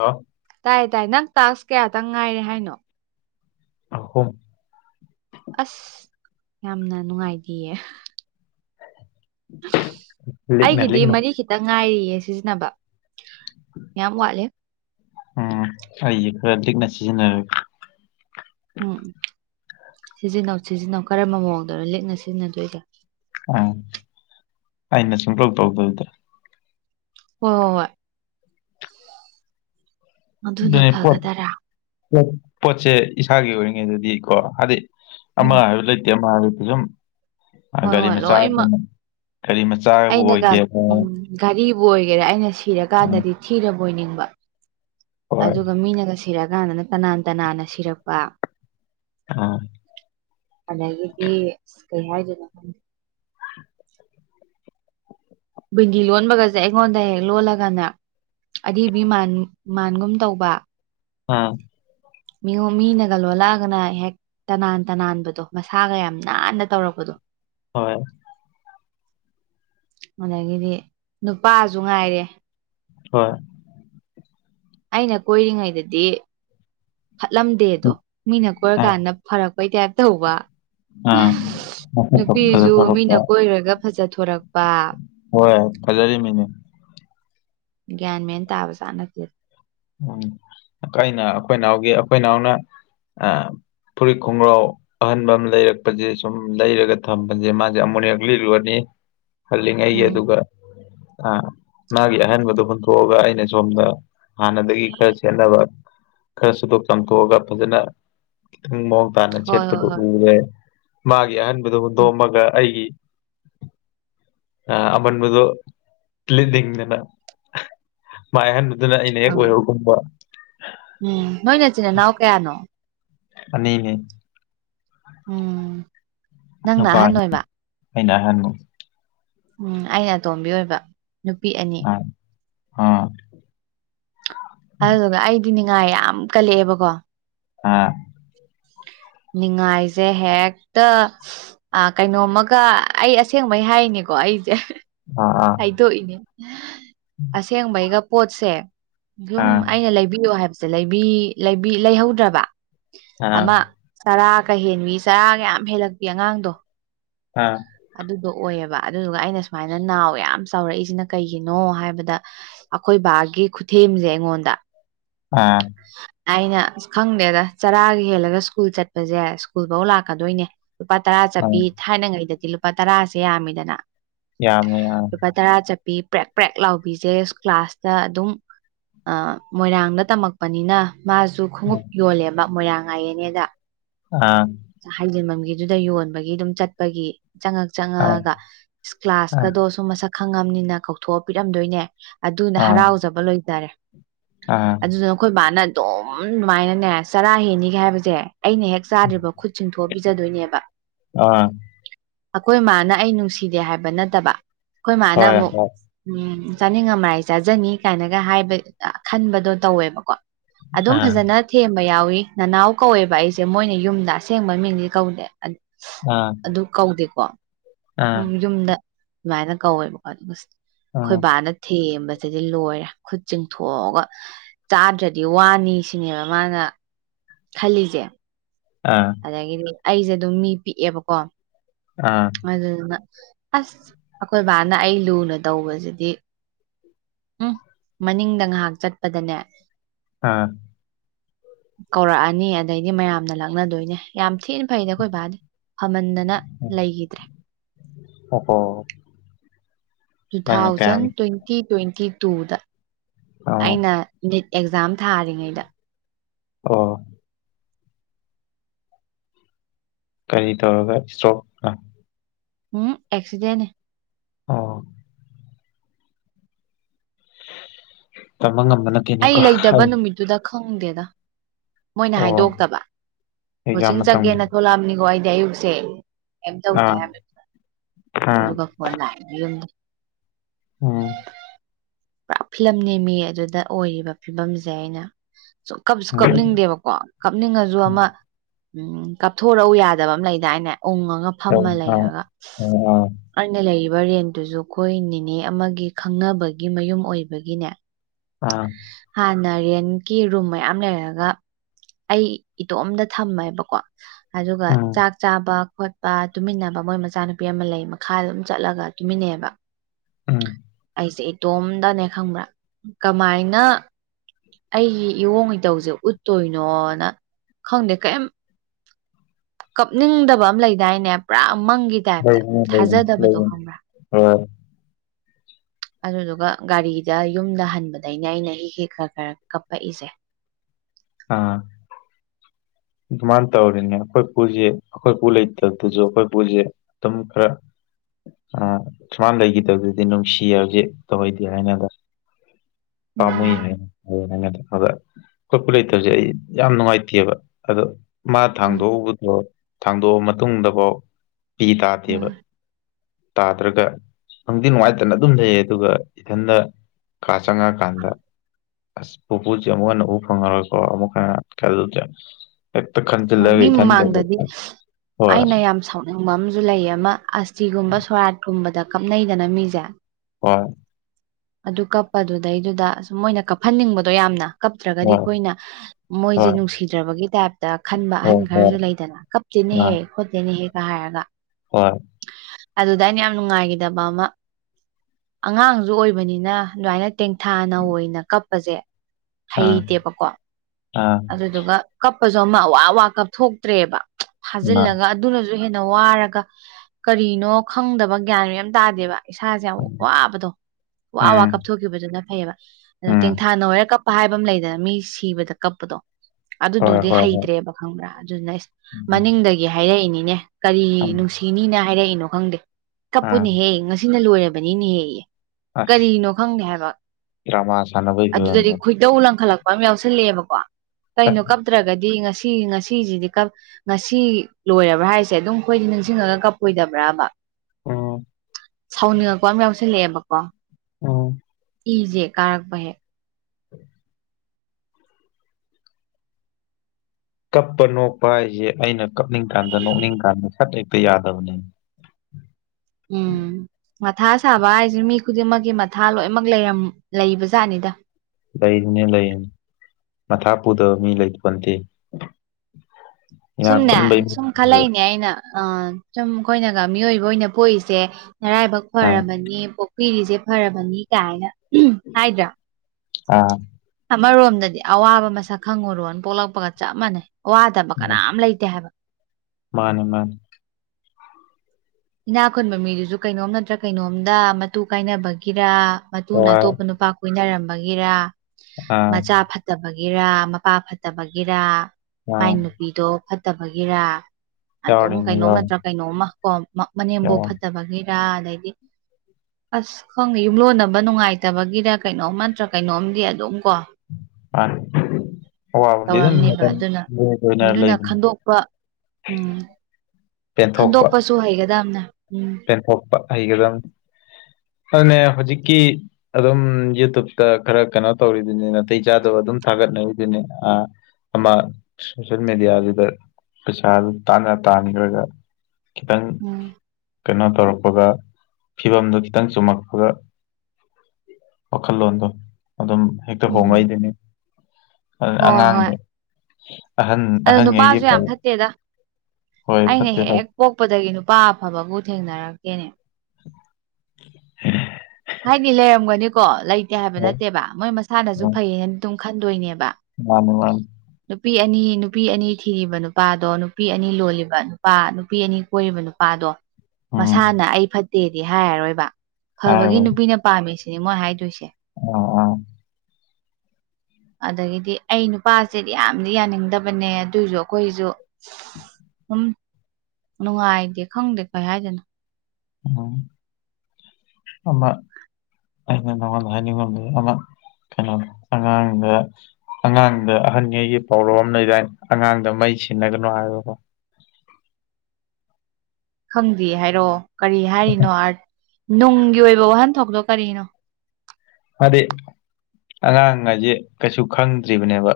hello ꯇꯥꯏ ꯇꯥꯏ ꯅꯪ ꯇꯥꯛꯁ ꯀꯌꯥꯇꯪ ꯉꯥꯏꯔꯦ ꯍꯥꯏꯅꯣ ꯑꯍꯨꯝ ꯑꯁ ꯌꯥꯝꯅ ꯅꯨꯡꯉꯥꯏꯇꯤꯌꯦ ꯂꯤꯛꯅ ꯑꯩꯒꯤꯗꯤ ꯂꯤꯛꯅ ꯃꯔꯤ ꯈꯤꯠ ꯇꯪ ꯉꯥꯏꯔꯤꯌꯦ ꯁꯤꯖꯤꯟꯅꯕ ꯃꯌꯥꯝ ꯋꯥꯠꯂꯤ ꯎꯝ ꯐꯩꯌꯦ ꯈꯔ ꯂꯤꯛꯅ ꯁꯤꯖꯤꯟꯅꯔꯒ ꯎꯝ ꯎꯝ ꯁꯤꯖꯤꯟꯅꯧ ꯁꯤꯖꯤꯟꯅꯧ ꯀꯔꯝꯕ ꯃꯑꯣꯡꯗꯅꯣ ꯂꯤꯛꯅ ꯁꯤꯖꯤꯟꯅꯗꯣꯏꯁꯦ ꯑꯥ ꯑꯩꯅ ꯁꯨꯡꯇꯧ ꯇꯧꯗꯣꯗꯕꯗꯣ ꯍꯣꯏ ꯍꯣꯏ ꯍꯣꯏ ꯑꯗꯨꯅ ꯑꯗꯨꯅꯦ ꯄꯣꯠ ꯐꯒꯗꯔꯥ ꯄꯣꯠꯁꯦ ꯏꯁꯥꯒꯤ ꯑꯣꯏꯔꯤꯉꯩꯗꯗꯤ ꯀꯣ ꯍꯥꯏꯗꯤ ꯑꯃ ꯎꯝ ꯍꯥꯏꯕ ꯂꯩꯇꯦ ꯑꯃ ꯍꯥꯏꯕ ꯂꯩꯇꯦ ꯁꯨꯝ ꯍꯣꯏ ꯒꯥꯔꯤ ꯍꯣꯏ ꯂꯣꯏꯅꯃꯛ ꯃꯆꯥꯒꯨꯝꯕ ꯒꯥꯔꯤ ꯃꯆꯥꯕꯨ ꯑꯩꯅꯒ ꯑꯣꯏꯒꯦꯕ ꯎꯝ ꯘꯥꯔꯤꯕꯨ ꯑꯣꯏꯒꯦꯔꯥ ꯑꯩꯅ ꯎꯝ ꯁꯤꯔꯀꯥꯟꯗꯗꯤ ꯊꯤꯔꯕꯣꯏꯅꯤꯡꯕ ꯍꯣꯏ ꯑꯗꯨꯒ ꯃꯤꯅꯒ ꯁꯤ ꯁꯤꯔꯛꯑꯀꯥꯟꯗꯅ ꯇꯅꯥꯟ ꯇꯅꯥꯟꯅ ꯁꯤꯔꯛꯄ ꯑꯥ ꯑꯗꯒꯤꯗꯤ ꯀꯩ ꯍꯥꯏꯗꯣꯏꯅꯣ ꯈꯪꯗꯦ ꯕꯤꯟꯗꯤ ꯂꯣꯟꯕꯒꯁꯦ ꯑꯩꯉꯣꯟꯗ ꯍꯦꯛ ꯂꯣꯜꯂꯒꯅ ꯑꯔꯤꯕꯤ ꯃꯥꯟ ꯃꯥꯟꯒꯨꯝ ꯇꯧꯕ ꯑꯥ ꯃꯤ ꯃꯤꯅꯒ ꯂꯣꯜꯂꯛꯑꯒꯅ ꯍꯦꯛ ꯇꯅꯥꯟ ꯇꯅꯥꯟꯕꯗꯣ ꯃꯁꯥꯒ ꯌꯥꯝ ꯅꯥꯟꯅ ꯇꯧꯔꯛꯄꯗꯣ ꯍꯣꯏ ꯑꯗꯒꯤꯗꯤ ꯅꯨꯄꯥꯁꯨ ꯉꯥꯏꯔꯦ ꯍꯣꯏ ꯑꯩꯅ ꯀꯣꯏꯔꯤꯉꯩꯗꯗꯤ ꯐꯠꯂꯝꯗꯦꯗꯣ ꯃꯤꯅ ꯑꯥ ꯀꯣꯏꯔꯀꯥꯟꯗ ꯐꯔꯛꯄꯩ ꯇꯥꯏꯞ ꯇꯧꯕ ꯑꯥ ꯐꯖ ꯅꯨꯄꯤꯖꯨ ꯃꯤꯅ ꯐꯖꯕ ꯀꯣꯏꯒꯔ꯭ ꯒ ꯐꯖꯊꯣꯔꯛꯄ ꯍꯣꯏ ꯐꯖꯔꯤꯝꯅꯤꯅꯦ ꯒ꯭ꯌꯥꯟ ꯃꯦꯟ ꯇꯥꯕ ꯖꯥꯠ ꯅꯠꯇꯦꯗ ꯎꯝ ꯑꯩꯅ ꯑꯩꯈꯣꯏꯅꯥꯎꯒꯤ ꯑꯩꯈꯣꯏ ꯅꯥꯎꯅ ꯐꯨꯔꯤꯠ ꯈꯣꯡꯒ꯭ꯔꯥꯎ ꯑꯍꯟꯕ ꯑꯃ ꯂꯩꯔꯛꯄꯁꯦ ꯁꯨꯝ ꯂꯩꯔꯒ ꯊꯝꯕꯁꯦ ꯃꯥꯁꯦ ꯑꯃꯨꯛ ꯑꯅꯤꯔꯛ ꯂꯤꯠꯂꯨꯔꯅꯤ ꯍꯜꯂꯤꯉꯩꯒꯤ ꯎꯝ ꯑꯗꯨꯒ ꯑ ꯃꯥꯒꯤ ꯑꯍꯟꯕꯗꯣ ꯍꯨꯟꯇꯣꯛꯑꯒ ꯑꯩꯅ ꯁꯣꯝꯗ ꯏꯃꯥꯟꯅꯕꯗꯒꯤ ꯈꯔ ꯁꯦꯠꯅꯕ ꯈꯔ ꯁꯨꯇꯣꯛ ꯆꯥꯝꯊꯣꯛꯑꯒ ꯐꯖꯅ ꯈꯤꯇꯪ ꯃꯑꯣꯡ ꯃꯥꯅ ꯍꯣꯏ ꯍꯣꯏ ꯁꯦꯠꯄꯗꯨ ꯍꯣꯏ ꯎꯔꯦ ꯃꯥꯒꯤ ꯑꯍꯟꯕꯗꯣ ꯍꯨꯟꯗꯣꯛꯑꯝꯃꯒ ꯑꯩꯒꯤ ꯎꯝ ꯑ ꯑꯃꯟꯕꯗꯣ ꯂꯤꯠꯅꯤꯡꯗꯅ ꯃꯥꯏ ꯑꯍꯟꯕꯗꯨꯅ ꯑꯩ ꯍꯦꯛ ꯑꯪ ꯑꯣꯏꯍꯧꯕꯒꯨꯝꯕ ꯎꯝ ꯅꯣꯏ ꯅꯆꯤꯟ ꯅꯅꯥꯎ ꯀꯌꯥꯅꯣ ꯑꯅꯤꯅꯦ ꯎꯝ ꯅꯪꯅ ꯅꯨꯄꯥ ꯑꯍꯟ ꯑꯅꯤ ꯑꯣꯏꯕ ꯑꯩꯅ ꯑꯍꯟꯅꯤ ꯎꯝ ꯑꯩꯅ ꯑꯇꯣꯝꯕꯤ ꯑꯣꯏꯕ ꯅꯨꯄꯤ ꯑꯅꯤ ꯑꯥ ꯑꯥ ꯑꯗꯨꯗꯨꯒ ꯑꯩꯗꯤ ꯅꯤꯡꯉꯥꯏ ꯌꯥꯝ ꯀꯜꯂꯛꯑꯦꯕꯀꯣ ꯑꯥ ꯅꯤꯡꯉꯥꯏꯁꯦ ꯍꯦꯛꯇ ꯑ ꯀꯩꯅꯣꯝꯃꯒ ꯑꯩ ꯑꯁꯦꯡꯕꯩ ꯍꯥꯏꯅꯤꯀꯣ ꯑꯩꯁꯦ ꯑ ꯑꯥ ꯍꯥꯏꯥꯏꯗ ꯏꯅꯦ ꯎꯝ ꯑꯁꯦꯡꯕꯩꯒ ꯄꯣꯠꯁꯦ ꯑꯗꯨꯝ ꯑꯥ ꯑꯩꯅ ꯂꯩꯕꯤꯌꯣ ꯍꯥꯏꯕꯁꯦ ꯂꯩꯕꯤ ꯂꯩꯕꯤ ꯂꯩꯍꯧꯗ꯭ꯔꯕ ꯑꯃ ꯆꯔꯥꯒ ꯍꯦꯟꯕꯤ ꯆꯔꯥꯒ ꯌꯥꯝ ꯍꯦꯜꯂꯛꯄꯤ ꯑꯉꯥꯡꯗꯣ ꯑ ꯑꯗꯨꯗꯣ ꯑꯣꯏꯌꯦꯕ ꯑꯗꯨꯗꯨꯒ ꯑꯩꯅ ꯁꯨꯃꯥꯏꯅ ꯅꯥꯎ ꯌꯥꯝ ꯆꯥꯎꯔꯛꯏꯁꯤꯅ ꯀꯩꯒꯤꯅꯣ ꯍꯥꯏꯕꯗ ꯑꯩꯈꯣꯏ ꯕꯥꯒꯤ ꯈꯨꯊꯦꯝꯁꯦ ꯑꯩꯉꯣꯟꯗ ꯑꯥ ꯑꯩꯅ ꯈꯪꯗꯦꯗ ꯆꯔꯥꯒ ꯍꯦꯜꯂꯒ ꯁ꯭ꯀꯨꯜ ꯆꯠꯄꯁꯦ ꯁ꯭ꯀꯨꯜ ꯐꯧ ꯂꯥꯛꯀꯗꯣꯏꯅꯦ ꯂꯨꯄꯥ ꯇꯔꯥ ꯆꯠꯄꯤ ꯑꯥ ꯊꯥꯏꯅꯉꯩꯗꯗꯤ ꯂꯨꯄꯥ ꯇꯔꯥꯁꯦ ꯌꯥꯝꯃꯤꯗꯅ ꯌꯥꯝꯃꯦꯍꯥ ꯂꯨꯄꯥ ꯇꯔꯥ ꯆꯠꯄꯤ ꯄ꯭ꯔꯦꯛ ꯄ꯭ꯔꯦꯛ ꯂꯥꯎꯕꯤꯖꯦ ꯀ꯭ꯂꯥꯁꯇ ꯑꯗꯨꯝ ꯃꯣꯏꯔꯥꯡꯗ ꯇꯝꯃꯛꯄꯅꯤꯅ ꯃꯥꯁꯨ ꯈꯣꯡꯎꯞ ꯌꯣꯜꯂꯦꯕ ꯃꯣꯏꯔꯥꯡ ꯑꯥꯏ ꯑꯟ ꯑ ꯗꯥ ꯑꯥ ꯍꯥꯖꯤꯟꯕꯥꯝꯒꯤꯗꯨꯗ ꯌꯣꯟꯕꯒꯤ ꯑꯗꯨꯝ ꯆꯠꯄꯒꯤ ꯆꯪꯛꯉꯛ ꯆꯪꯉꯛꯑꯒ ꯀ꯭ꯂꯥꯁꯀꯗꯣ ꯁꯨꯝ ꯃꯁꯛ ꯈꯪꯉꯕꯅꯤꯅ ꯀꯧꯊꯣꯛꯑ ꯄꯔꯝꯗꯣꯏꯅꯦ ꯑꯗꯨꯅ ꯍꯔꯥꯎꯖꯕ ꯂꯣꯏꯇꯥꯔꯦ ꯑ ꯑꯗꯨꯅ ꯑꯩꯈꯣꯏ ꯕꯥꯅ ꯑꯗꯨꯝ ꯑꯗꯨꯃꯥꯏꯅꯅꯦ ꯆꯔꯥ ꯍꯦꯟꯅꯤꯒ ꯍꯥꯏꯕꯁꯦ ꯑꯩꯅ ꯍꯦꯛ ꯆꯥꯗ꯭ꯔꯤꯕ ꯈꯨꯠꯁꯤꯡꯊꯣꯛ ꯄꯤꯖꯗꯣꯏꯅꯦꯕ ꯑꯥ ꯑꯩꯈꯣꯏ ꯃꯥꯅ ꯑꯩ ꯅꯨꯡꯁꯤꯗꯦ ꯍꯥꯏꯕ ꯅꯠꯇꯕ ꯑꯩꯈꯣꯏ ꯃꯥꯅ ꯑꯃꯨꯛ ꯎꯝ ꯆꯥꯅꯤꯡꯉ ꯃꯥꯏ ꯆꯥꯖꯅꯤ ꯀꯥꯏꯅꯒ ꯍꯥꯏꯕ ꯈꯟꯕꯗꯣ ꯇꯧꯋꯦꯕꯀꯣ ꯑꯗꯨꯝ ꯐꯖꯅ ꯊꯦꯝꯕ ꯌꯥꯎꯏꯤ ꯅꯅꯥꯎ ꯀꯧꯋꯦꯕ ꯑꯩꯁꯦ ꯃꯣꯏꯅ ꯌꯨꯝꯗ ꯑꯁꯦꯡꯕ ꯃꯤꯡꯗꯤ ꯀꯧꯗꯦ ꯑ ꯑꯗꯨ ꯀꯧꯗꯦꯀꯣ ꯁꯨꯝ ꯌꯨꯝꯗ ꯑꯗꯨꯃꯥꯏꯅ ꯀꯧꯋꯦꯕꯀꯣ ꯑꯗꯨꯒ ꯑꯩꯈꯣꯏꯕꯥꯅ ꯊꯦꯝꯕꯁꯤꯗꯤ ꯂꯣꯏꯔꯦ ꯈꯨꯠ ꯆꯤꯡꯊꯣꯛꯒ ꯆꯥꯗ꯭ꯔꯗꯤ ꯋꯥꯅꯤ ꯁꯤꯅꯦꯕ ꯃꯥꯅ ꯈꯜꯂꯤꯁꯦ ꯑꯥ ꯑꯗꯒꯤꯗꯤ ꯑꯩꯁꯦ ꯑꯗꯨꯝ ꯃꯤ ꯄꯤꯛꯑꯦꯕꯀꯣ ꯑꯥ ꯑꯗꯨꯅ ꯑꯁ ꯑꯩꯈꯣꯏꯕꯥꯅ ꯑꯩ ꯂꯨꯅ ꯇꯧꯕꯁꯤꯗꯤ ꯎꯝ ꯃꯅꯤꯡꯗ ꯉꯥꯏꯍꯥꯛ ꯆꯠꯄꯗꯅꯦ ꯑꯥ ꯀꯧꯔꯛꯑꯅꯤ ꯑꯗꯩꯗꯤ ꯃꯌꯥꯝꯅ ꯂꯥꯛꯅꯗꯣꯏꯅꯦ ꯌꯥꯝ ꯊꯤꯅ ꯐꯩꯅꯦ ꯑꯩꯈꯣꯏ ꯕꯥꯗꯤ ꯐꯝꯃꯟꯗꯅ ꯂꯩꯈꯤꯗ꯭ꯔꯦ ꯑꯣ ꯇꯨ ꯅꯪꯅ ꯊꯥꯎꯖꯟ ꯀꯌꯥꯝ ꯇ꯭ꯋꯦꯟꯇꯤ ꯇ꯭ꯋꯦꯟꯇꯤ ꯇꯨꯗ ꯑꯣ ꯑꯩꯅ ꯅꯤꯠ ꯑꯦꯛꯖꯥꯝ ꯊꯥꯔꯤꯉꯩꯗ ꯑꯣ ꯀꯔꯤ ꯇꯧꯔꯒ ꯏꯁꯇ꯭ꯔꯣꯛ ꯎꯝ ꯑꯦꯛꯁꯤꯗꯦꯟ ꯑꯣ ꯇꯝꯕ ꯉꯝꯕꯅ ꯑꯩ ꯂꯩꯇꯕ ꯅꯨꯃꯤꯠꯇꯨꯗ ꯈꯪꯗꯦꯗ ꯃꯣꯏꯅ ꯑꯣ ꯍꯥꯏꯗꯣꯛꯇꯕ ꯑꯦꯛꯖꯥꯝ ꯀꯣꯆꯤꯡ ꯃꯇꯝꯒꯤ ꯆꯠꯒꯦꯅ ꯊꯣꯛꯂꯛꯑꯕꯅꯤꯀꯣ ꯑꯩꯗꯤ ꯑꯌꯨꯛꯁꯦ ꯀꯩꯝ ꯇꯧꯗꯦ ꯑꯥ ꯍꯥꯏꯕ ꯗꯨꯗ ꯑꯥ ꯑꯗꯨꯒ [unintelligible] ꯎꯝ ꯄꯨꯔꯥ ꯐꯤꯂꯝ ꯅꯦꯝꯃꯤ ꯑꯗꯨꯗ ꯑꯣꯏꯔꯤꯕ ꯐꯤꯕꯝꯁꯦ ꯑꯩꯅ [unintelligible] ꯎꯝ ꯎꯅꯤꯡꯗꯦꯕꯀꯣ ꯀꯥꯞꯅꯤꯡꯉꯁꯨ ꯑꯃ ꯎꯝ ꯀꯞꯊꯣꯔꯛꯎ ꯌꯥꯗꯕ ꯑꯃ ꯂꯩꯗꯥꯏꯅꯦ ꯎꯪꯉꯒ ꯐꯝꯃ ꯑꯥ ꯂꯩꯔꯒ ꯑꯥ ꯑꯩꯅ ꯂꯩꯔꯤꯕ ꯔꯦꯟꯇꯨꯁꯨ ꯑꯩꯈꯣꯏ ꯅꯤꯅꯦ ꯑꯃꯒꯤ ꯈꯪꯅꯕꯒꯤ ꯃꯌꯨꯝ ꯑꯣꯏꯕꯒꯤꯅꯦ ꯑꯥ ꯍꯥꯟꯅ ꯔꯦꯟꯀꯤ ꯔꯨꯝ ꯃꯌꯥꯝ ꯂꯩꯔꯒ ꯑꯩ ꯏꯇꯣꯞꯝꯇ ꯊꯝꯃꯦꯕꯀꯣ ꯑꯗꯨꯒ ꯎꯝ ꯆꯥꯛ ꯆꯥꯕ ꯈꯣꯠꯄ ꯄꯥ ꯇꯨꯃꯤꯟꯅꯕ ꯃꯣꯏ ꯃꯆꯥꯅꯨꯄꯤ ꯑꯃ ꯂꯩ ꯃꯈꯥ ꯑꯗꯨꯝ ꯆꯠꯂꯒ ꯇꯨꯃꯤꯟꯅꯩꯑꯕ ꯎꯝ ꯑꯩꯁꯦ ꯏꯇꯣꯝꯇꯅꯦ ꯈꯪꯕ꯭ꯔꯥ ꯀꯃꯥꯏꯅ ꯑꯩꯒꯤ ꯏꯋꯣꯡ ꯏꯇꯧꯁꯦ ꯎꯠꯇꯣꯏꯅꯣꯅ ꯈꯪꯗꯦ ꯀꯩꯝ ꯀꯞꯅꯤꯡꯗꯕ ꯑꯃ ꯂꯩꯗꯥꯏꯅꯦ ꯄꯨꯔꯥ ꯃꯪꯒꯤ ꯇꯥꯏꯞꯇ ꯊꯥꯖꯗꯕꯗꯣ ꯈꯪꯕ꯭ꯔꯥ [unintelligible] ꯑꯗꯨꯗꯨꯒ ꯒꯥꯔꯤꯗ ꯌꯨꯝꯗ ꯍꯟꯕꯗꯩꯅꯦ ꯑꯩꯅ ꯍꯤ ꯍꯤꯛ ꯈꯔ ꯈꯔ ꯀꯞꯄꯛꯏꯁꯦ ꯑꯥ ꯑꯗꯨ ꯃꯥꯅ ꯇꯧꯔꯤꯅꯦ ꯑꯩꯈꯣꯏ ꯄꯨꯁꯦ ꯑꯩꯈꯣꯏ ꯄꯨ ꯂꯩꯇꯕꯗꯨꯁꯨ ꯑꯩꯈꯣꯏ ꯄꯨꯁꯦ ꯇꯨꯝ ꯈꯔ ꯑ ꯁꯨꯃꯥꯟꯅ ꯂꯩꯈꯤꯗꯕꯗꯨꯗꯤ ꯅꯨꯡꯁꯤ ꯍꯥꯏꯕꯁꯤ ꯇꯧꯍꯩꯗꯦ ꯍꯥꯏꯅꯕ ꯄꯥꯝꯃꯨꯏ ꯎꯝ ꯍꯥꯏꯅꯤ [unintelligible] ꯄꯨ ꯂꯩꯇꯕꯁꯦ ꯑꯩ ꯌꯥꯝ ꯅꯨꯡꯉꯥꯏꯇꯦꯕ ꯑꯗꯣ ꯃꯥ ꯎꯝ ꯊꯥꯡꯗꯣꯛꯎꯕꯗꯣ ꯊꯥꯡꯗꯣꯛꯑ ꯃꯇꯨꯡꯗꯐꯥꯎ ꯄꯤ ꯇꯥꯗꯦꯕ ꯎꯝ ꯇꯥꯗ꯭ꯔꯒ ꯅꯨꯡꯗꯤ ꯅꯨꯡꯉꯥꯏꯇꯅ ꯑꯗꯨꯝ ꯂꯩꯌꯦ ꯑꯗꯨꯒ ꯏꯊꯟꯗ ꯀꯥ ꯆꯪꯉ ꯀꯥꯟꯗ ꯑꯁ ꯄꯨꯄꯨꯁꯦ ꯑꯃꯨꯛ ꯍꯟꯅ ꯎ ꯐꯪ ꯐꯪꯉꯔꯣꯏꯀꯣ ꯑꯃꯨꯛ [unintelligible] ꯍꯦꯛꯇ ꯍꯣꯏ ꯈꯟꯖꯟꯂꯒ ꯃꯤ ꯏꯊꯟꯇ ꯑꯃꯨꯛ ꯃꯃꯥꯡꯗꯗꯤ ꯍꯣꯏ ꯑꯩꯅ [unintelligible] ꯑꯃꯁꯨ ꯂꯩꯌꯦ ꯑꯃ ꯑꯁꯇꯤꯒꯨꯝꯕ ꯁꯣꯔꯥꯠꯀꯨꯝꯕꯗ ꯀꯞꯅꯩꯗꯅ ꯃꯤꯁꯦ ꯍꯣꯏ ꯑꯗꯨ ꯀꯞꯄꯗꯨꯗꯩꯗꯨꯗ ꯁꯨꯝ ꯃꯣꯏꯅ ꯀꯞꯍꯟꯅꯤꯡꯕꯗꯣ ꯌꯥꯝꯅ ꯀꯞꯇ꯭ꯔꯒꯗꯤ ꯍꯣꯏ ꯑꯩꯈꯣꯏꯅ ꯃꯣꯏꯁꯦ ꯅꯨꯡꯁꯤꯗ꯭ꯔꯕꯒꯤ ꯇꯥꯏꯞꯇ ꯈꯟꯕ ꯑꯍꯟ ꯈꯔꯁꯨ ꯂꯩꯗꯅ ꯀꯞꯇꯦꯅꯍꯦ ꯈꯣꯠꯇꯦꯅꯤ ꯍꯦꯒ ꯍꯥꯏꯔꯒ ꯍꯣꯏ ꯑꯗꯨꯗ ꯑꯩꯅ ꯌꯥꯝ ꯅꯨꯡꯉꯥꯏꯈꯤꯗꯕ ꯑꯃ ꯑꯉꯥꯡꯁꯨ ꯑꯣꯏꯕ ꯕꯅꯤꯅ ꯑꯗꯨꯃꯥꯏꯅ ꯇꯦꯡꯊꯥ ꯅꯥꯑꯣꯏꯅ ꯀꯞꯄꯁꯦ ꯍꯩꯇꯦꯕꯀꯣ ꯑꯗꯨꯒ ꯀꯞꯄꯁꯨ ꯑꯃ ꯋꯥ ꯋꯥ ꯀꯞꯊꯣꯛꯇ꯭ꯔꯦꯕ ꯐꯖꯤꯜꯂꯉ ꯑꯗꯨꯅꯁꯨ ꯑꯗꯨꯨ ꯍꯦꯟꯅ ꯋꯥꯔꯒ ꯀꯔꯤꯅꯣ ꯈꯪꯗꯕ ꯒ꯭ꯌꯥꯟ ꯃ꯭ꯌꯥꯟ ꯑꯝ ꯇꯥꯗꯦꯕ ꯏꯁꯥꯁꯦ ꯌꯥꯝ ꯋꯥꯕꯗꯣ ꯋꯥ ꯋꯥ ꯀꯞꯊꯣꯛꯈꯤꯕꯗꯨꯅ ꯐꯩꯑꯕ ꯑꯗꯨ ꯇꯦꯡꯊꯥ ꯅꯣꯏꯔ ꯀꯞ ꯄ ꯍꯥꯏꯕ ꯑꯃ ꯂꯩꯗꯅ ꯃꯤ ꯁꯤꯕꯗ ꯀꯞꯄꯗꯣ ꯑꯗꯨꯗꯨꯗꯤ ꯍꯩꯇ꯭ꯔꯦꯕ ꯈꯪꯕ꯭ꯔꯥ ꯑꯗꯨꯅ ꯑꯩꯁ ꯃꯅꯤꯡꯗꯒꯤ ꯍꯥꯏꯔꯛꯏꯅꯤꯅꯦ ꯀꯔꯤ ꯅꯨꯡꯁꯤꯅꯤꯅ ꯍꯥꯏꯔꯛꯏꯅꯣ ꯈꯪꯗꯦ ꯀꯞꯄꯨꯅꯦꯍꯦ ꯉꯁꯤꯅ ꯂꯣꯏꯔꯕꯅꯤꯅꯦꯍꯦꯌꯦ ꯀꯔꯤꯅꯣ ꯈꯪꯗꯦ ꯍꯥꯏꯕ ꯑꯗꯨꯗꯗꯤ ꯗꯧ ꯂꯪꯈꯠꯂꯛꯄ ꯑꯃ ꯌꯥꯎꯁꯜꯂꯛꯑꯦꯕꯀꯣ ꯀꯩꯅꯣ ꯀꯞꯇ꯭ꯔꯒꯗꯤ ꯉꯁꯤ ꯁꯤ ꯉꯁꯤꯁꯤꯗꯤ ꯉꯁꯤ ꯂꯣꯏꯔꯕ꯭ꯔꯥ ꯍꯥꯏꯁꯦ ꯑꯗꯨꯝ ꯑꯩꯈꯣꯏꯗꯤ ꯅꯤꯡꯁꯤꯡꯉꯒ ꯀꯞꯄꯣꯏꯗꯕ꯭ꯔꯥꯕ ꯁꯥꯎꯅꯤꯡꯉꯛꯄ ꯑꯃ ꯌꯥꯎꯁꯤꯜꯂꯛꯑꯦꯕꯀꯣ ꯎꯝ ꯏꯖꯦ ꯀꯥꯔꯛꯄꯍꯦ [inaudible] ꯀꯞꯄ ꯅꯣꯛꯄ ꯍꯥꯏꯁꯦ ꯑꯩꯅ ꯀꯞꯅꯤꯡ ꯀꯥꯟꯗ ꯅꯣꯛꯅꯤꯡꯀꯥꯟꯗ ꯁꯠ ꯍꯦꯛꯇ ꯌꯥꯗꯕꯅꯦ ꯎꯝ ꯃꯊꯥ ꯁꯥꯕ ꯍꯥꯏꯁꯦ ꯃꯤ ꯈꯨꯗꯤꯡꯃꯛꯀꯤ ꯃꯊꯥ ꯂꯣꯏꯅꯃꯛ ꯂꯩꯔꯝ ꯂꯩꯕ ꯖꯥꯠꯅꯤꯗ ꯂꯩꯅꯤꯅꯦ ꯂꯩ ꯃꯊꯥ ꯄꯨꯗꯕ ꯃꯤ ꯂꯩ ꯄꯟꯊꯦ ꯁꯨꯝꯅꯦ ꯁꯨꯝ ꯈꯜꯂꯛꯏꯅꯦ ꯑꯩꯅ ꯑ ꯆꯝ ꯑꯩꯈꯣꯏꯅꯒ ꯃꯤꯑꯣꯏꯕ ꯑꯣꯏꯅ ꯄꯣꯛꯏꯁꯦ ꯅꯔꯥꯏꯕꯛ ꯑꯥ ꯐꯔꯕꯅꯤ ꯄꯤꯔꯤꯁꯦ ꯐꯔꯕꯅꯤ ꯀꯥꯏꯅ ꯍꯥꯏꯗ꯭ꯔꯥ ꯑꯥ ꯑꯃꯔꯣꯝꯗꯗꯤ ꯑꯋꯥꯕ ꯃꯁꯛ ꯈꯪꯉꯨꯔꯣꯅ ꯄꯣꯛꯂꯛꯄꯒ ꯆꯞ ꯃꯥꯟꯅꯩ ꯑꯋꯥꯗꯕ ꯀꯅꯥꯝ ꯂꯩꯇꯦ ꯍꯥꯏꯕ ꯃꯥꯅꯦ ꯃꯥꯅꯦ ꯏꯅꯥꯛ ꯈꯨꯟꯕ ꯃꯤꯗꯨꯁꯨ ꯀꯩꯅꯣꯝ ꯅꯠꯇ꯭ꯔ ꯀꯩꯅꯣꯝꯗ ꯃꯇꯨ ꯀꯥꯏꯅꯕꯒꯤꯔ ꯃꯇꯨꯡꯅ ꯍꯣꯏ ꯑꯇꯣꯞꯄ ꯅꯨꯄꯥ ꯀꯣꯏꯅꯔꯝꯕꯒꯤꯔ ꯑꯥ ꯃꯆꯥ ꯐꯠꯇꯕꯒꯤꯔ ꯃꯄꯥ ꯐꯠꯇꯕꯒꯤꯔ ꯃꯥꯏ ꯑꯥ ꯅꯨꯄꯤꯗꯣ ꯐꯠꯇꯕꯒꯤꯔ ꯑꯗꯨꯝ ꯌꯥꯎꯔꯤꯅꯤ ꯀꯩꯅꯣꯝ ꯌꯥꯎꯔꯤꯅꯤ ꯅꯠꯇ꯭ꯔꯥ ꯀꯩꯅꯣꯝꯃ ꯀꯣ ꯃꯅꯦꯝꯕꯣꯛ ꯌꯥꯎꯔꯤꯅꯤ ꯐꯠꯇꯕꯒꯤꯔꯥ ꯑꯗꯩꯗꯤ ꯑꯁ ꯈꯪꯉꯦ ꯌꯨꯝꯂꯣꯟꯅꯕ ꯅꯨꯡꯉꯥꯏꯇꯕꯒꯤꯔ ꯀꯩꯅꯣꯝ ꯅꯠꯇ꯭ꯔ ꯀꯩꯅꯣꯝꯗꯤ ꯑꯗꯨꯝ ꯀꯣ [unintelligible] ꯑꯋꯥꯕꯗ ꯇꯧꯔꯝꯅꯦꯕ ꯑꯗꯨꯅ ꯑꯗꯨꯅ [unintelligible] ꯈꯟꯗꯣꯛꯄ ꯎꯝ ꯈꯟꯗꯣꯛꯄꯁꯨ ꯍꯩꯒꯗꯝꯕꯅꯦ ꯎꯝ ꯌꯦꯊꯣꯛꯄ ꯍꯩꯒꯗꯕꯅꯤ ꯑꯗꯨꯅꯦ ꯍꯧꯖꯤꯛꯀꯤ ꯑꯗꯨꯝ ꯌꯨꯇꯨꯕꯇ ꯈꯔ ꯀꯩꯅꯣ ꯇꯧꯔꯤꯗꯨꯅꯤ ꯅꯥꯇꯩ ꯆꯥꯗꯕ ꯑꯗꯨꯝ ꯊꯥꯒꯠꯅꯔꯤꯗꯨꯅꯤ ꯑ ꯑꯃ ꯁꯣꯁꯜ ꯃꯤꯗꯤꯌꯥꯗꯨꯗ ꯄꯩꯁꯥꯗꯨ ꯇꯥꯅ ꯇꯟꯈ꯭ꯔꯒ ꯈꯤꯇꯪ ꯎꯝ ꯀꯩꯅꯣ ꯇꯧꯔꯛꯄꯒ ꯐꯤꯕꯝꯗꯨ ꯈꯤꯇꯪ ꯆꯨꯝꯃꯛꯄꯒ ꯋꯥꯈꯜꯂꯣꯟꯗꯣ ꯑꯗꯨꯝ ꯍꯦꯛꯇ ꯎꯝ ꯍꯣꯡꯉꯩꯗꯨꯅꯤ ꯍꯣꯏ ꯍꯣꯏ ꯑꯉꯥꯡꯗ ꯑꯍꯟ ꯑꯗꯣ ꯑꯍꯟꯉꯩꯒꯤ ꯅꯨꯄꯥꯁꯨ ꯌꯥꯝ ꯐꯠꯇꯦꯗ ꯍꯣꯏ ꯑꯩꯅ ꯐꯠꯇꯦ ꯐꯦ ꯍꯦꯛ ꯄꯣꯛꯄꯗꯒꯤ ꯅꯨꯄꯥ ꯑꯐꯕꯕꯨ ꯊꯦꯡꯅꯔꯛꯀꯦꯅꯦ [unintelligible] ꯍꯥꯏꯗꯤ ꯂꯩꯔꯝꯒꯅꯤꯀꯣ ꯂꯩꯇꯦ ꯍꯥꯏꯕ ꯍꯣꯏ ꯅꯠꯇꯦꯕ ꯃꯣꯏ ꯃꯁꯥꯅꯁꯨ ꯍꯣꯏ ꯐꯩꯌꯦꯅ ꯑꯗꯨꯝ ꯈꯟꯗꯣꯏꯅꯦꯕ ꯃꯥꯅꯤ ꯃꯥꯅꯤ ꯅꯨꯄꯤ ꯑꯅꯤ ꯅꯨꯄꯤ ꯑꯅꯤ ꯊꯤꯔꯤꯕ ꯅꯨꯄꯥꯗꯣ ꯅꯨꯄꯤ ꯑꯅꯤ ꯂꯣꯜꯂꯤꯕ ꯅꯨꯄꯥ ꯅꯨꯄꯤ ꯑꯅꯤ ꯀꯣꯏꯔꯤꯕꯅꯨ ꯅꯨꯄꯥꯗꯣ ꯎꯝ ꯃꯁꯥꯅ ꯑꯩ ꯐꯠꯇꯦꯗꯤ ꯍꯥꯏꯔꯔꯣꯏꯕ ꯐꯕꯒꯤ ꯍꯥꯏꯔꯣꯏ ꯅꯨ [unintelligible] ꯄꯥꯝꯃꯤꯁꯤꯅꯦ ꯃꯣꯏ ꯍꯥꯏꯗꯣꯏꯁꯦ [unintelligible] [inaudible] ꯑꯗꯒꯤꯗꯤ ꯑꯩ ꯅꯨꯄꯥꯁꯦ ꯌꯥꯝꯗꯤ ꯌꯥꯅꯤꯡꯗꯕꯅꯦ ꯑꯗꯨꯏꯁꯨ ꯑꯩꯈꯣꯏꯁꯨ ꯎꯝ ꯅꯨꯡꯉꯥꯏꯗꯦ ꯈꯪꯗꯦ ꯀꯩ ꯍꯥꯏꯗꯅꯣ ꯎꯝ [unintelligible] ꯀꯩꯅꯣ ꯑꯉꯥꯡꯗ ꯑꯉꯥꯡꯗ ꯑꯍꯟꯉꯩꯒꯤ ꯄꯥꯎꯔꯧ ꯑꯃ ꯂꯩꯗꯥꯏ ꯑꯉꯥꯡꯗ ꯃꯩ ꯁꯤꯟꯅꯒꯅꯣ ꯍꯥꯏꯕꯕ ꯈꯪꯗꯦ ꯍꯥꯏꯔꯛꯑꯣ ꯀꯔꯤ ꯍꯥꯏꯔꯤꯅꯣ ꯑꯥꯔꯠ ꯅꯨꯡꯒꯤ ꯑꯣꯏꯕ ꯋꯥꯍꯟꯊꯣꯛꯇꯣ ꯀꯔꯤꯅꯣ ꯍꯥꯏꯗꯤ ꯑꯉꯥꯡ ꯍꯥꯏꯁꯦ ꯀꯩꯁꯨ ꯈꯪꯗ꯭ꯔꯤꯕꯅꯦꯕ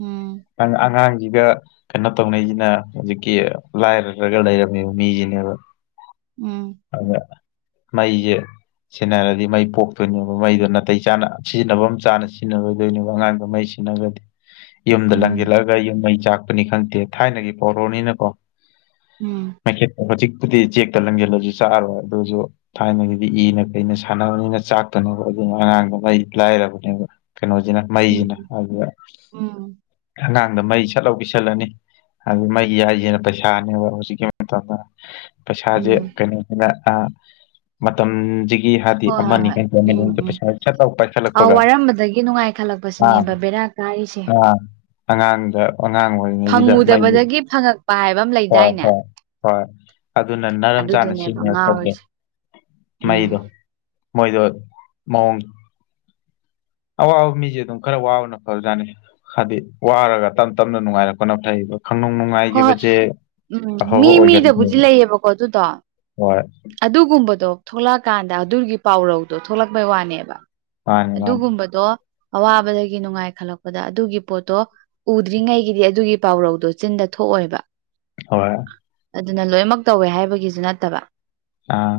ꯎꯝ [unintelligible] ꯑꯉꯥꯡꯁꯤꯒ ꯀꯩꯅꯣ ꯇꯧꯅꯩꯁꯤꯅ ꯍꯧꯖꯤꯛꯀꯤ ꯂꯥꯏꯔꯗ꯭ꯔꯒ ꯂꯩꯔꯝꯃꯤꯕ ꯃꯤꯁꯤꯅꯦꯕ ꯎꯝ ꯇꯕꯔ ꯃꯩꯖ‌ꯦ ꯁ‌ꯦꯟꯅꯔꯗꯤ ꯃꯩ ꯄꯣꯛꯇꯣꯏꯅꯦꯕ ꯃꯩꯗꯣ ꯅꯥꯇꯩ ꯆꯥꯅ ꯁꯤꯖꯤꯟꯅꯕ ꯑꯃ ꯆꯥꯅ ꯁꯤꯖꯤꯟꯅꯔꯣꯏꯗꯣꯏꯅꯦꯕ ꯑꯉꯥꯡꯗ‌ꯣ ꯃꯩꯁꯤ [unintelligible] ꯌꯨꯝꯗ ꯎꯝ ꯂꯪꯖꯤꯜꯂꯛꯒ ꯌꯨꯝ ꯃꯩ ꯆꯥꯛꯄꯅꯤ ꯈꯪꯗꯦ ꯊꯥꯏꯅꯒꯤ ꯄꯔꯣꯅꯤꯅꯀꯣ ꯎꯝ ꯃꯩꯈꯦꯠꯇ ꯍꯧꯖꯤꯛꯄꯨꯗꯤ ꯆꯦꯛꯇ ꯂꯪꯖꯦꯜꯂꯁꯨ ꯆꯥꯑꯔꯣꯏ ꯑꯗꯨꯁꯨ ꯊꯥꯏꯅꯒꯤꯗꯤ ꯏꯅ ꯀꯩꯅ ꯁꯥꯟꯅꯕꯅꯤꯅ ꯆꯥꯛꯇꯅꯕ ꯑꯗꯨꯅ ꯑꯉꯥꯡꯗꯣ ꯃꯩ ꯂꯥꯏꯔꯕꯅꯦꯕ ꯀꯩꯅꯣꯖꯤꯅ ꯃꯩꯖꯤꯅ ꯎꯝ ꯑꯗꯥ ꯎꯝ ꯑꯉꯥꯡꯗ ꯃꯩ ꯆꯠꯍꯧ ꯄꯤꯁꯜꯂꯅꯤ ꯑꯗꯨ ꯃꯩ ꯌꯥꯏꯁꯤꯅ ꯄꯩꯁꯥꯅꯦꯕ ꯍꯧꯖꯤꯛꯀꯤ ꯄꯩꯁꯥꯖ‌ꯦ ꯎꯝ ꯀꯩꯅꯣꯁꯤꯅ ꯑꯩ ꯃꯇꯝꯖꯤ ꯍꯣꯏ ꯍꯣꯏ ꯍꯣꯏ ꯎꯝ ꯎꯝ ꯁꯠ ꯂꯥꯎ ꯑ ꯄꯥꯏꯈꯠꯂꯛꯄꯒ ꯋꯥꯔꯝꯕꯗꯒꯤ ꯅꯨꯡꯉꯥꯏ ꯈꯠꯂꯛꯄ ꯑꯥ ꯁꯤꯅꯦꯕ ꯕꯦꯔꯥ ꯀꯔꯤꯁꯦ ꯑꯥ ꯑꯉꯥꯡꯗ ꯑꯉꯥꯡ ꯑꯣꯏꯔꯤꯉꯩꯒꯤꯗ ꯃꯩꯁ ꯐꯪꯉꯨꯗꯕꯗꯒꯤ ꯐꯪꯉꯛꯄ ꯍꯥꯏꯕ ꯑꯃ ꯍꯣꯏ ꯂꯩꯗꯥꯏꯅꯦ ꯍꯣꯏ ꯍꯣꯏ ꯑꯗꯨꯅ ꯅꯔꯝ ꯆꯥꯅ ꯑꯗꯨꯗꯨꯅꯦꯕ ꯁꯤꯅ ꯇꯧꯒꯦ ꯉꯥꯎꯔꯤꯁꯦ ꯎꯝ ꯃꯣꯏꯗꯣ ꯃꯑꯣꯡ ꯑꯋꯥꯕ ꯃꯤꯖ‌ꯦ ꯑꯗꯨꯝ ꯈꯔ ꯋꯥꯕꯅ ꯐꯕꯖꯥꯠꯅꯤ ꯍꯥꯏꯗꯤ ꯋꯥꯔꯒ ꯇꯞ ꯇꯞꯅ ꯅꯨꯡꯉꯥꯏꯔꯛꯄꯅ ꯐꯩꯕ ꯈꯪ ꯅꯨꯡ ꯅꯨꯡꯉꯥꯏ ꯍꯣꯏ ꯎꯝ ꯃꯤ ꯃꯤꯗꯕꯨꯗꯤ ꯑꯣꯏꯒꯟꯗꯦꯕ ꯂꯩꯌꯦꯕꯀꯣ ꯑꯗꯨꯗꯣ ꯍꯣꯏ ꯑꯗꯨꯒꯨꯝꯕꯗꯣ ꯊꯣꯛꯂꯛꯑꯀꯥꯟꯗ ꯑꯗꯨꯒꯤ ꯄꯥꯎꯔꯧꯗꯣ ꯊꯣꯛꯂꯛꯄꯩ ꯋꯥꯅꯦꯕ ꯃꯥꯅꯤ ꯃꯥꯅꯤ ꯑꯗꯨꯒꯨꯝꯕꯗꯣ ꯑꯋꯥꯕꯗꯒꯤ ꯅꯨꯡꯉꯥꯏ ꯈꯠꯂꯛꯄꯗ ꯑꯗꯨꯒꯤ ꯄꯣꯠꯇꯣ ꯎꯗ꯭ꯔꯤꯉꯩ ꯒꯤꯗꯤ ꯑꯗꯨꯒꯤ ꯄꯥꯎꯔꯧꯗꯣ ꯆꯤꯟꯗ ꯊꯣꯛꯑꯣꯏꯕ ꯍꯣꯏ ꯑꯗꯨꯅ ꯂꯣꯏꯃꯛ ꯇꯧꯋꯦ ꯍꯥꯏꯕꯒꯤꯖꯨ ꯅꯠꯇꯕ ꯑꯥ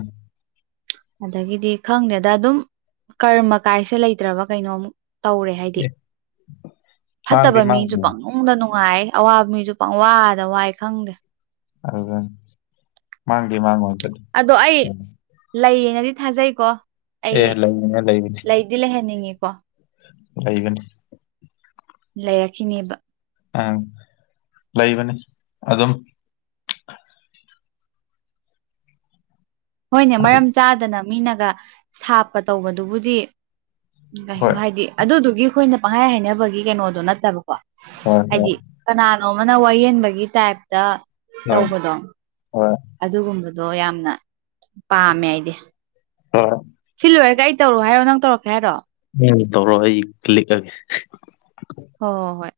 ꯑꯗꯒꯤꯗꯤ ꯈꯪꯗꯦꯗ ꯑꯗꯨꯝ ꯀꯔꯃ ꯀꯥꯏꯁꯦ ꯂꯩꯇ꯭ꯔꯕ ꯀꯩꯅꯣꯝ ꯇꯧꯔꯦ ꯍꯥꯏꯗꯤ ꯑꯦ ꯃꯥꯡꯗꯤ ꯐꯠꯇꯕ ꯃꯤꯁꯨ ꯃꯥꯡꯗꯦ ꯄꯪꯅꯨꯡ ꯄꯨꯡꯗ ꯅꯨꯡꯉꯥꯏ ꯑꯋꯥꯕ ꯃꯤꯖꯨ ꯄꯪ ꯋꯥꯗ ꯋꯥꯏ ꯈꯪꯗꯦ ꯍꯗ ꯃꯥꯥꯡꯗꯤ ꯃꯥꯥꯡ ꯉ‌ꯣꯏ ꯑꯗꯣ ꯑꯩ ꯂꯩꯌꯦꯅꯗꯤ ꯊꯥꯖꯩꯀꯣ ꯑꯦ ꯂꯩꯕꯅꯦ ꯂꯩꯕꯅꯦ ꯑꯩꯗꯤ ꯂꯩꯍꯟꯅꯤꯡꯉꯤꯀꯣ ꯂꯩꯒꯅꯤ ꯂꯩꯔꯛꯈꯤꯅꯦꯕ ꯎꯝ ꯂꯩꯕꯅꯤ ꯑꯗꯨꯝ ꯍꯣꯏꯅꯦ ꯃꯔꯝ ꯆꯥꯗꯅ ꯃꯤꯅꯒ ꯁꯥꯞꯀ ꯇꯧꯕꯗꯨꯕꯨꯗꯤ ꯀꯩꯁꯨ ꯍꯣꯏ ꯍꯥꯏꯗꯤ ꯑꯗꯨꯗꯨꯒꯤ ꯑꯩꯈꯣꯏꯅ ꯄꯪꯍꯥꯏ ꯍꯥꯏꯅꯕꯒꯤ ꯀꯩꯅꯣꯗꯣ ꯅꯠꯇꯕꯀꯣ ꯍꯣꯏ ꯍꯣꯏ ꯍꯥꯏꯗꯤ ꯀꯅꯥꯅꯣ ꯃꯅ ꯋꯥꯌꯦꯟꯕꯒꯤ ꯇꯥꯏꯞꯇ ꯍ‌ꯣꯏ ꯇꯧꯕꯗꯣ ꯍ‌ꯣꯏ ꯑꯗꯨꯒꯨꯝꯕꯗꯣ ꯌꯥꯝꯅ ꯄꯥꯝꯃꯦ ꯑꯩꯗꯤ ꯍꯣꯏ ꯁꯤ ꯂꯣꯏꯔꯒ ꯑꯩ ꯇꯧꯔꯛꯣ ꯍꯥꯏꯔꯣ ꯅꯪ ꯇꯧꯔꯛꯀꯦ ꯍꯥꯏꯔꯣ ꯎꯝ ꯇꯧꯔꯣ ꯑꯩ ꯂꯤꯛꯑꯒꯦ ꯍꯣꯏ ꯍ ꯍꯣꯏ